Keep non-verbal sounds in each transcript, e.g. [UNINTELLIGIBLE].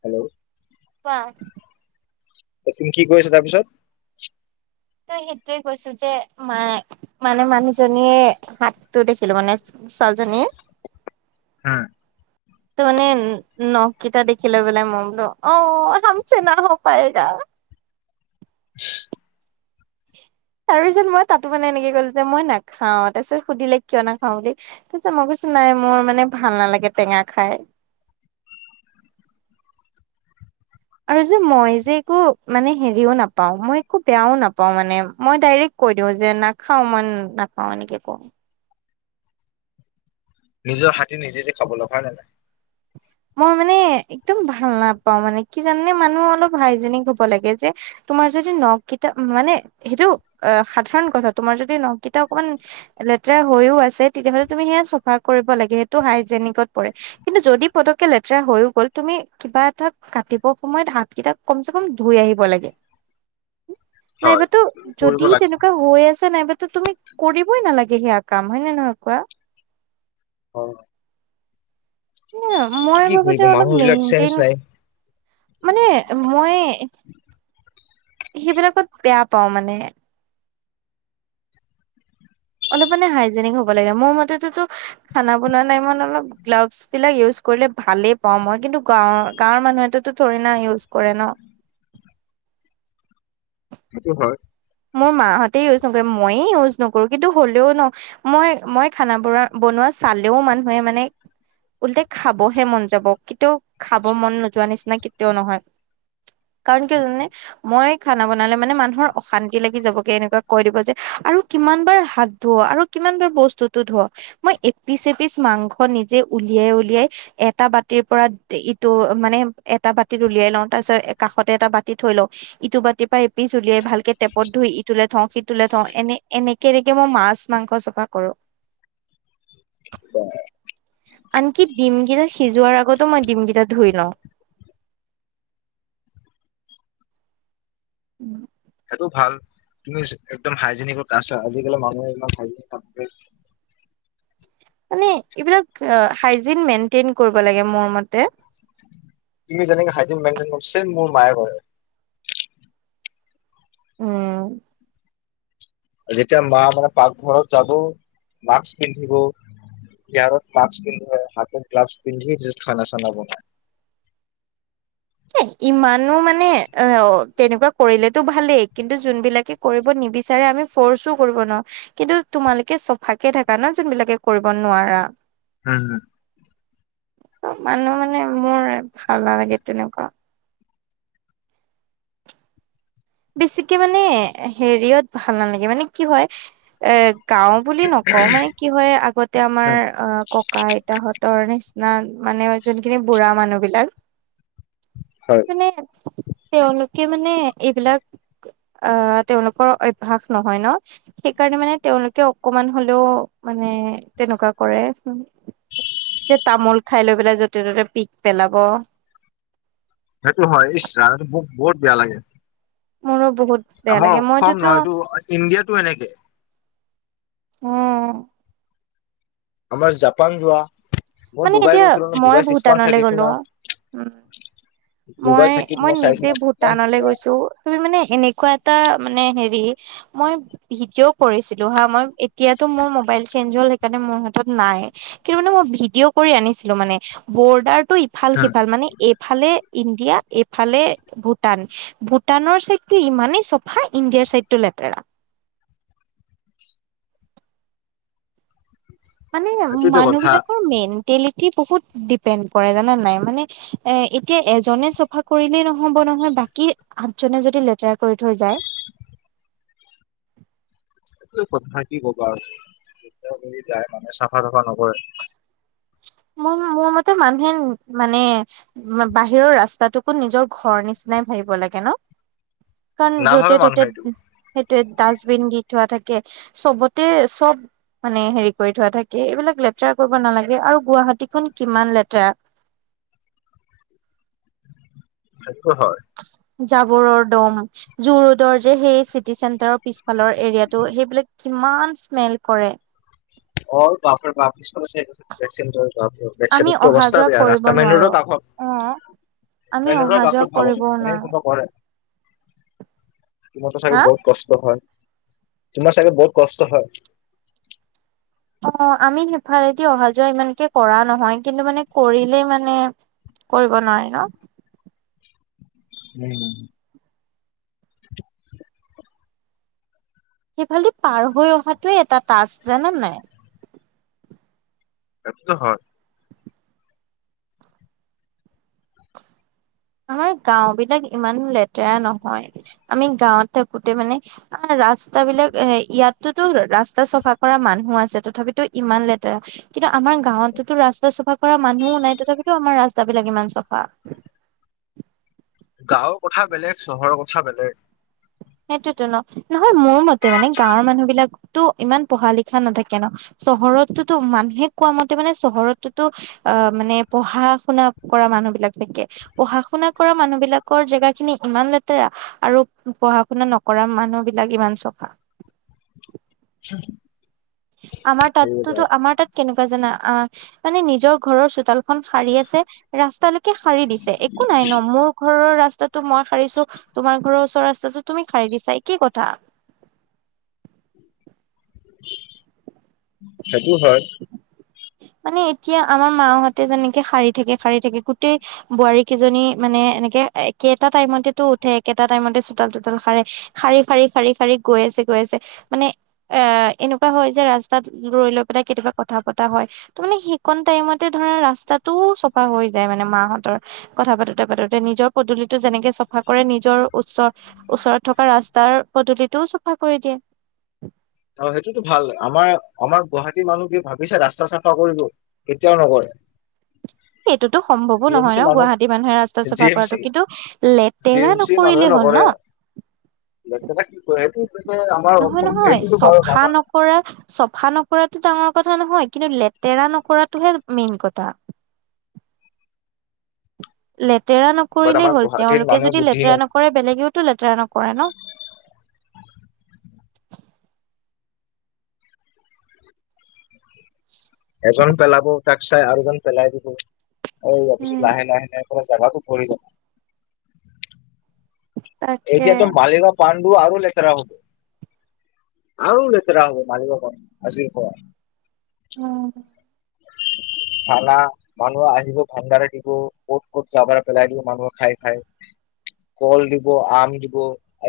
Hello! কোৱা। তুমি কি কৰি আছা তাৰপিছত? তই সেইটোয়ে কৈছো যে মায়ে মানে মানুহজনীয়ে হাতটো দেখিলো মানে ছোৱালীজনীৰ হুম। ত' মানে নখ কিটা দেখি লৈ পেলে মই বোলে অ' হামছে না হ পায়েগা। [UNINTELLIGIBLE] তাৰপিছত মই তাতো মানে এনেকে ক'লো যে মই নাখাওঁ। তাৰপিছত সুধিলে কিয় নাখাওঁ বুলি। তাৰপিছত মই কৈছো নাই মোৰ মানে ভাল নালাগে টেঙা খাই। আৰু যে মই যে একো মানে হেৰিও নাপাওঁ, মই একো বেয়াও নাপাওঁ মানে। মই ডাইৰেক্ট কৈ দিও যে নাখাও মই নাপাওঁ। এনেকে কওঁ। নিজৰ হাতে নিজে যি খাব লগা। হয়নে নাই? মই মানে একদম ভাল নাপাওঁ মানে। কি জানানে, মানুহ অলপ হাইজেনিক হ'ব লাগে যে তোমাৰ যদি নখ কিটা মানে সেইটো অ' সাধাৰণ কথা। তোমাৰ যদি নখকিটা অকমান লেতেৰা হৈও আছে তেতিয়াহলে তুমি সেয়া চফা কৰিব লাগে। সেইটো হাইজেনিকত পৰে। কিন্তু যদি পতক লেতেৰা হৈয়ও গ'ল, তুমি কিবা এটা কাটিব সময়ত হাত কেইটা কমচে কম ধুই আহিব লাগে। [INAUDIBLE] হয় নাইবাতো কৰিব যদি লাগে। তেনেকুৱা হৈ আছে নাইবাতো তুমি কৰিবই নালাগে সেয়া কাম, হয়নে নহয় কোৱা। হয়। কি মই কি ভাবো যে কৰিব অলপ মানুহ বিলাক চেঞ্জ মেইনটেইন নাই। মানে মই সেইবিলাকত বেয়া পাও মানে অলপ মানে হাইজেনিক হব লাগে মোৰ মতেটো খানা বনোৱা টাইমত মানে গ্ল'বছ বিলাক ইউজ কৰিলে ভালেই পাওঁ মই কিন্তু গাঁৱৰ গাঁৱৰ মানুহেতো থৰে না ইউজ কৰে ন সেইটো হয় মোৰ মাহঁতে ইউজ নকৰে মইয়ে ইউজ নকৰো কিন্তু হ'লেও ন মই মই খানা বনো বনোৱা চালেও মানুহে মানে ওলটাই খাবহে মন যাব কিন্তু খাব মন নোযোৱা নিচিনাকে কেতিয়াও নহয় কাৰণ কিয় জানানে মই খানা বনালে মানে মানুহৰ অশান্তি লাগি যাবগে এনেকুৱা কৈ দিব যে আৰু কিমান বাৰ হাত ধুৱ আৰু কিমান বাৰ বস্তুটো ধুৱ মই এপিচ এপিচ মাংস নিজে উলিয়াই উলিয়াই এটা বাতিৰ পৰা ইটো মানে এটা বাতিত উলিয়াই লওঁ তাৰ পিছত কাষতে এটা বাতি থৈ লওঁ ইটো বাতিৰ পৰা এপিচ উলিয়াই ভালকে টেপত ধুই ইটোলে থওঁ সিটোলে থওঁ এনে এনেকে এনেকে মই মাছ মাংস চফা কৰো [UNINTELLIGIBLE] আনকি ডিম কেইটা সিজোৱাৰ আগতো মই ডিমকেইটা ধুই লওঁ উম সেইটো ভাল তুমি একদম হাইজেনিকত আছা আজিকালি মানুহে ইমান হাইজেনিক নাথাকে মানে এইবিলাক আ হাইজেন মেনণ্টিন কৰিব লাগে মোৰ মতে তুমি যেনেকে হাইজেন মেইণ্টেইন কৰিছে মোৰ মায়ে কৰে উম যেতিয়া মা মানে পাকঘৰত যাব মাস্ক পিন্ধিব ইয়াৰত মাক্স পিন্ধি হাতৰ গ্লাভছ পিন্ধি খানা চানা বনায় এ ইমানো মানে অ তেনেকুৱা কৰিলেতো ভালেই কিন্তু যোনবিলাকে কৰিব নিবিচাৰে আমি ফৰ্চো কৰিব নোৱাৰো কিন্তু তোমালোকে চফাকে থাকা ন যোনবিলাকে কৰিব নোৱাৰা উম হুম মানুহ মানে মোৰ ভাল নালাগে তেনেকুৱা বেছিকে মানে হেৰিয়ত ভাল নালাগে মানে কি হয় এ গাওঁ বুলি নকওঁ মানে কি হয় আগতে আমাৰ অ ক ককা আইতাহঁতৰ নিচিনা মানে যোনখিনি বুঢ়া মানুহ বিলাক হয় মানে তেওঁলোকে মানে এইবিলাক অ তেওঁলোকৰ অভ্যাস নহয় ন সেইকাৰণে মানে তেওঁলোকে অকমান হলেও মানে তেনেকুৱা কৰে যে তামোল খাই লৈ পেলাই যতে ত'তে পিক পেলাব সেইটো হয় ইচ ৰাম মোক বহুত বেয়া লাগে মোৰো বহুত বেয়া আমাৰ লাগে অসম মইতোতো নহয় এইটো ইণ্ডিয়াটো এনেকে উম আমাৰ জাপান যোৱা মই মানে ডুবাই এতিয়া গৈছিলো ন মই ডুবাই ছিক্স মান্থ ভূটানলে থাকিছো গ'লো ন উম ডুবাই মই থাকি মই চাইছো নিজে ন কিমান ভূটানলৈ ধুনীয়া গৈছো তুমি মানে এনেকুৱা এটা মানে হেৰি মই ভিডিঅ' কৰিছিলো হা মই এতিয়াতো মোৰ মোবাইল চেঞ্জ হ'ল সেইকাৰণে মোৰ হাতত নাই কিন্তু মানে মই ভিডিঅ' কৰি আনিছিলো মানে বৰ্ডাৰটো ইফাল সিফাল মানে এফালে ইণ্ডিয়া এফালে ভূটান। ভূটানৰ ছাইডটো ইমানেই চফা ইণ্ডিয়াৰ চাইডটো লেতেৰা। মানে সেইটোতো কথা মানুহবিলাকৰ মেণ্টেলিটি বহুত ডিপেণ্ড কৰে জানা নাই মানে এ এতিয়া এজনে চফা কৰিলেই নহ'ব নহয় বাকী আঠজনে যদি কৰি থৈ যায়। এই কথা কি ক'বা আৰু [UNINTELLIGIBLE] যদি যায় মানে চাফা-তফা নকৰে মোৰ মতে মানুহে মানে বাহিৰৰ ৰাস্তাতোকো নিজৰ ঘৰ নিচিনাই ভাবিব লাগে ন। কাৰণ নাভাবে য'তে ত'তে মানুহে এইটো সেইটোৱে ডাষ্টবিন দি থোৱা থাকে। চবতে চব মানে হেৰি কৰি থোৱা থাকে। এইবিলাক লেতেৰা কৰিব নালাগে আৰু গুৱাহাটীখন কিমান লেতেৰা। সেটো হয়। জাবৰৰ দম জু- ৰোডৰ যে সেই চিটি চেন্টাৰৰ পিছ ফালৰ এৰিয়াটো সেইবিলাক কিমান স্মেল কৰে। অ' বাপৰে বাপ [UNINTELLIGIBLE] বেক আমি চাইডৰটো অহা অৱস্থা যোৱা বেয়া কৰিব ৰাস্তা মেইন ৰোড নোৱাৰো কাষত অ আমি মেইন ৰোডৰ অহা যোৱা কাষত ভাবক চো কৰিবও এনে নোৱাৰো কোনবা কৰে। তোমাৰতো চাগে হা বহুত কষ্ট হয় তোমাৰ চাগে বহুত কষ্ট হয়। অ' আমি সিফলেদি অহা- যোৱা যোৱা ইমানকে কৰা নহয় কিন্তু মানে কৰিলেই মানে কৰিব নোৱাৰি ন। উম সেইফালেদি পাৰ হৈ অহাতোৱে এটা টস্ক জানে নে নাই। এইটোতো হয় আমাৰ গাওঁ বিলাক ইমান লেতেৰা নহয়। আমি গাঁৱত থাকোতে মানে, আ ৰাস্তা বিলাক এ ইয়াতোতো ৰাস্তা চফা কৰা মানুহো আছে তথাপিতো ইমান লেতেৰা কিন্তু আমাৰ গাঁৱতোতো ৰাস্তা চাফা কৰা মানুহও নাই তথাপিতো আমাৰ ৰাস্তাবিলাক ইমান চাফা। গাঁৱৰ কথা বেলেগ চহৰৰ কথা বেলেগ। সেইটোতো ন। নহয় মোৰ মতে মানে গাঁৱৰ মানুহ বিলাকতো ইমান পঢ়া লিখা নাথাকে ন চহৰততোতো মানুহে কোৱা মতে মানে চহৰতটোতো অ মানে পঢ়া-শুনা কৰা মানুহ বিলাক থাকে পঢ়া--শুনা কৰা মানুহ বিলাকৰ জেগা খিনি ইমান লেতেৰা আৰু শুনা নকৰা মানুহ বিলাক ইমান চফা। [INAUDIBLE] আমাৰ তাততোতো সেইবিলাক আমাৰ তাত কেনেকুৱা জানা অ মানে নিজৰ ঘৰৰ চোতালখন সাৰি আছে ৰাস্তালৈকে সাৰি দিছে একো নাই ন মোৰ ঘৰৰ ৰাস্তাত ত মই সাৰিছো তোমাৰ ঘৰৰ ওচৰ ৰাস্তাটো তুমি সাৰি দিছা একেই কথা। সেইটো হয়। মানে এতিয়া আমাৰ মাহঁতে যেনেকে সাৰি থাকে সাৰি থাকে গোটেই বোৱাৰী কেইজনী মানে এনেকে একেটা টাইমতেতো উঠে একেটা টাইমতে চোতাল তোতাল সাৰে। সাৰি সাৰি সাৰি সাৰি গৈ আছে গৈ আছে মানে এ এনেকুৱা হয় যায় যে ৰাস্তাত ৰৈ লৈ পেলাই কেতিয়াবা কথা পতা হয়। ত মানে সেইকন টাইমতে ধৰা ৰাস্তাটোও চফা হৈ যায় মানে মাহঁতৰ। কথা পাতোতে পাতোতে নিজৰ পদূলিতো যেনেকে চফা কৰে নিজৰ উচ্চৰ ওচৰত থকা ৰাস্তাৰ পদূলিটোও চাফা কৰি দিয়ে। অ সেইটোতো ভাল আমাৰ আমাৰ গুৱাহাটী মানুহ কি ভাবিছে ৰাস্তা চাফা কৰিব। কেতিয়াও নকৰে। এইটোতো সম্ভৱো জি এম নহয় চি ন মানুহ গুৱাহাটী মানুহে ৰাস্তা জি চাফা এম চি কৰাটো, কিন্তু জি লেতেৰা এম চি মানুহে নকৰিলেই হ'ল নকৰে ন। লেতেৰা কি কয় এইটো মানে আমাৰ অসম এট পৰা চফা নকৰাটো ডাঙৰ কথা নহয় কিন্তু লেতেৰা নকৰাটোহে মেইন কথা। লেতেৰা বাট নকৰিলেই আমাৰ হ'ল গুৱাহাটীৰ তেওঁলোকে মানুহৰ যদি বুদ্ধি লেতেৰা নাই নকৰে বেলেগেওতো লেতেৰা নকৰে ন। [INAUDIBLE] এজন পেলাব তাক চাই আৰু এজন পেলাই দিব, এ তাৰ উম, পিছত লাহে লাহে লাহ [UNINTELLIGIBLE] জোগাতো ফৰি গ'ল তাকে এতিয়াতো মালিকক পাণ্ডু আৰু লেতেৰা হ'ব। আৰু লেতেৰা হ'ব মালিগাও পাণ্ডু আজিৰ পৰা। অ। খানা মানুহ আহিব ভাণ্ডাৰে দিব ক'ত ক'ত যাবৰ পেলাই দিব মানুহ খাই খাই। কল দিব, আম দিব।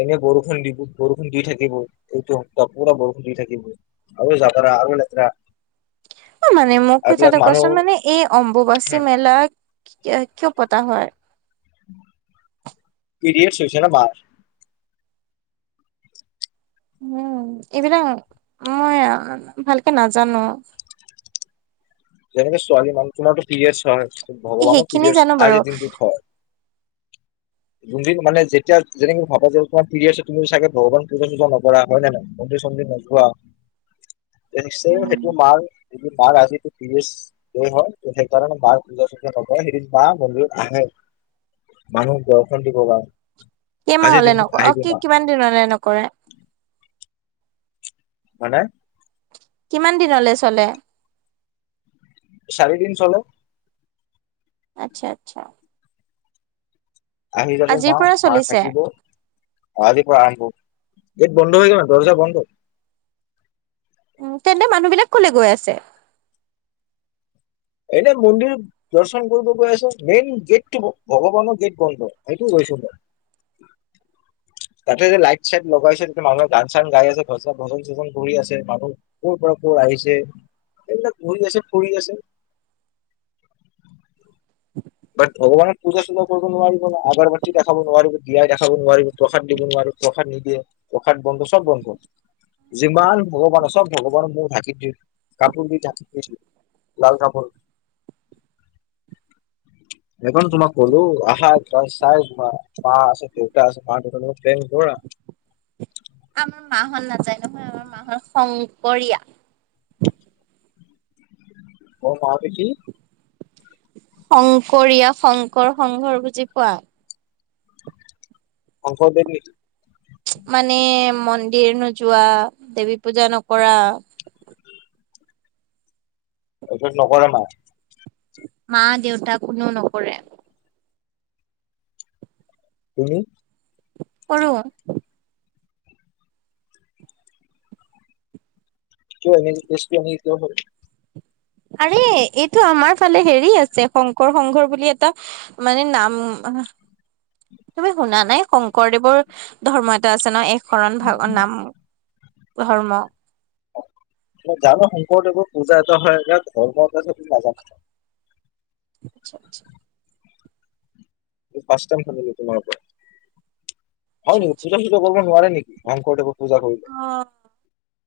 এনে বৰষুণ দিব বৰষুণ দি থাকিব এইটো সপ্তাহ পুৰা বৰষুণ দি থাকিব। আৰু জাবৰা আৰু লেতেৰা অ মানে মোক এইবিলাক কথাটো মানুহ কোৱাচোন মানে এই অম্বুবাচী মেলা কি কিয় পতা হয়? পিৰিয়ড হৈছে ন বাৰ? উম এইবিলাক মই ভালকে নাজানো। যেনেকে ছোৱালী মানুহ তোমাৰটো পিৰিয়েডছ হয়। ভগৱানৰ সেইখিনি পিৰিয়ড জানো বাৰু আজিৰ দিনটোত হয়। যোনদিন মানে যেতিয়া যেনেকে ভাবা যে তোমাৰ পিৰিয়ছে তুমি চাগে ভগৱান পূজা নকৰা হয় নে নহয়? মন্দিৰ চন্দিৰ নোযোৱা নিশ্চয় উম সেইটো মাৰ যেটো মাৰ আজিটো পিৰগয়েডছ দে হওঁক সেইকাৰণে মাৰ পূজা চোজা নকৰে সেইকাৰণে মা মন্দিৰত আহে। মানুহ দৰ্শন দিব কাৰ কেইমাহ হ'লে নকৰে অ কি কিমান দিন নকৰে? মানে? কিমান দিন হ'লে চলে? চাৰিদিন চলে। আত্চ্ছা আত্চ্ছা। আহি যাব আজিৰ মাও পৰা মাৰ চলিছে থাকিব আজিৰ পৰা আৰম্ভ, গেত বন্ধ হৈ যাব ন দৰ্জা বন্ধ। উ তেনে মানুহবিলাক ক'লে গৈ আছে? এনে মন্দিৰোত দৰ্শন কৰিব গৈ আছে, মেইন গেটটো ভগৱানৰ গেট বন্ধ সেইটো কৈছো মই। তাতে যে লাইট চাইট লগাইছে তেতিয়া মানুহে গান চান আছে ভজ ভজন চজন কৰি আছে, মানুহ ক'ৰ পৰা ক আহিছে, এইবিলাক ঘূৰি আছে ফুৰি আছে। বাট ভগৱানক পূজা চূজা কৰিব নোৱাৰিব ন আগাৰ বাতি দেখাব নোৱাৰিব দিয়াই দেখাব নোৱাৰিব প্ৰসাদ দিব নোৱাৰি প্ৰসাত নিদিয়ে, প্ৰসাত বন্ধ, সব বন্ধ। যিমান ভগৱানৰ চব ভগৱানক মোৰ ধাকি দি, কাপোৰ দি ধাকি দিছিল। লাল কাপোৰ। এখন তোমাক ক'লো আহা জাষ্ট চাই যোৱা। পা আছে, দেউতা আছে, মা দেউতা লগত ফ্ৰেংক কৰ আ আমাৰ মাহত নাযায় নহয় আমাৰ মাঁহত শংকৰীয়া। মোৰ মাহঁতে কি শংকৰীয়া শংকৰ সংঘৰ বুজি পোৱা? [UNINTELLIGIBLE] মানে মন্দিৰ নোযোৱা, দেৱী পূজা নকৰা। এইটোত নকৰে [UNINTELLIGIBLE] মা-দেউতা কোনেও নকৰে। তুমি? কৰো। [UNINTELLIGIBLE] আৰে, এইটো আমাৰ ফালে হেৰি আছে শংকৰ শকৰৰ বুলি এটা মানে নাম তুমি শুনা নাই, শংকৰদেৱৰ ধৰ্ম এটা আছে ন শৰণ ভাগৰ নাম ধৰ্ম। জানো শংকৰদেৱৰ পূজা এটা হয়, এতিয়া ধৰ্ম [UNINTELLIGIBLE] নাজানো। আচ্ছা, আচ্ছা। [UNINTELLIGIBLE] পূজা কৰিব আচ্ছা আচ্ছা। নোৱাৰে নেকি, শংকৰদেৱক পূজা কৰিলে? অ'।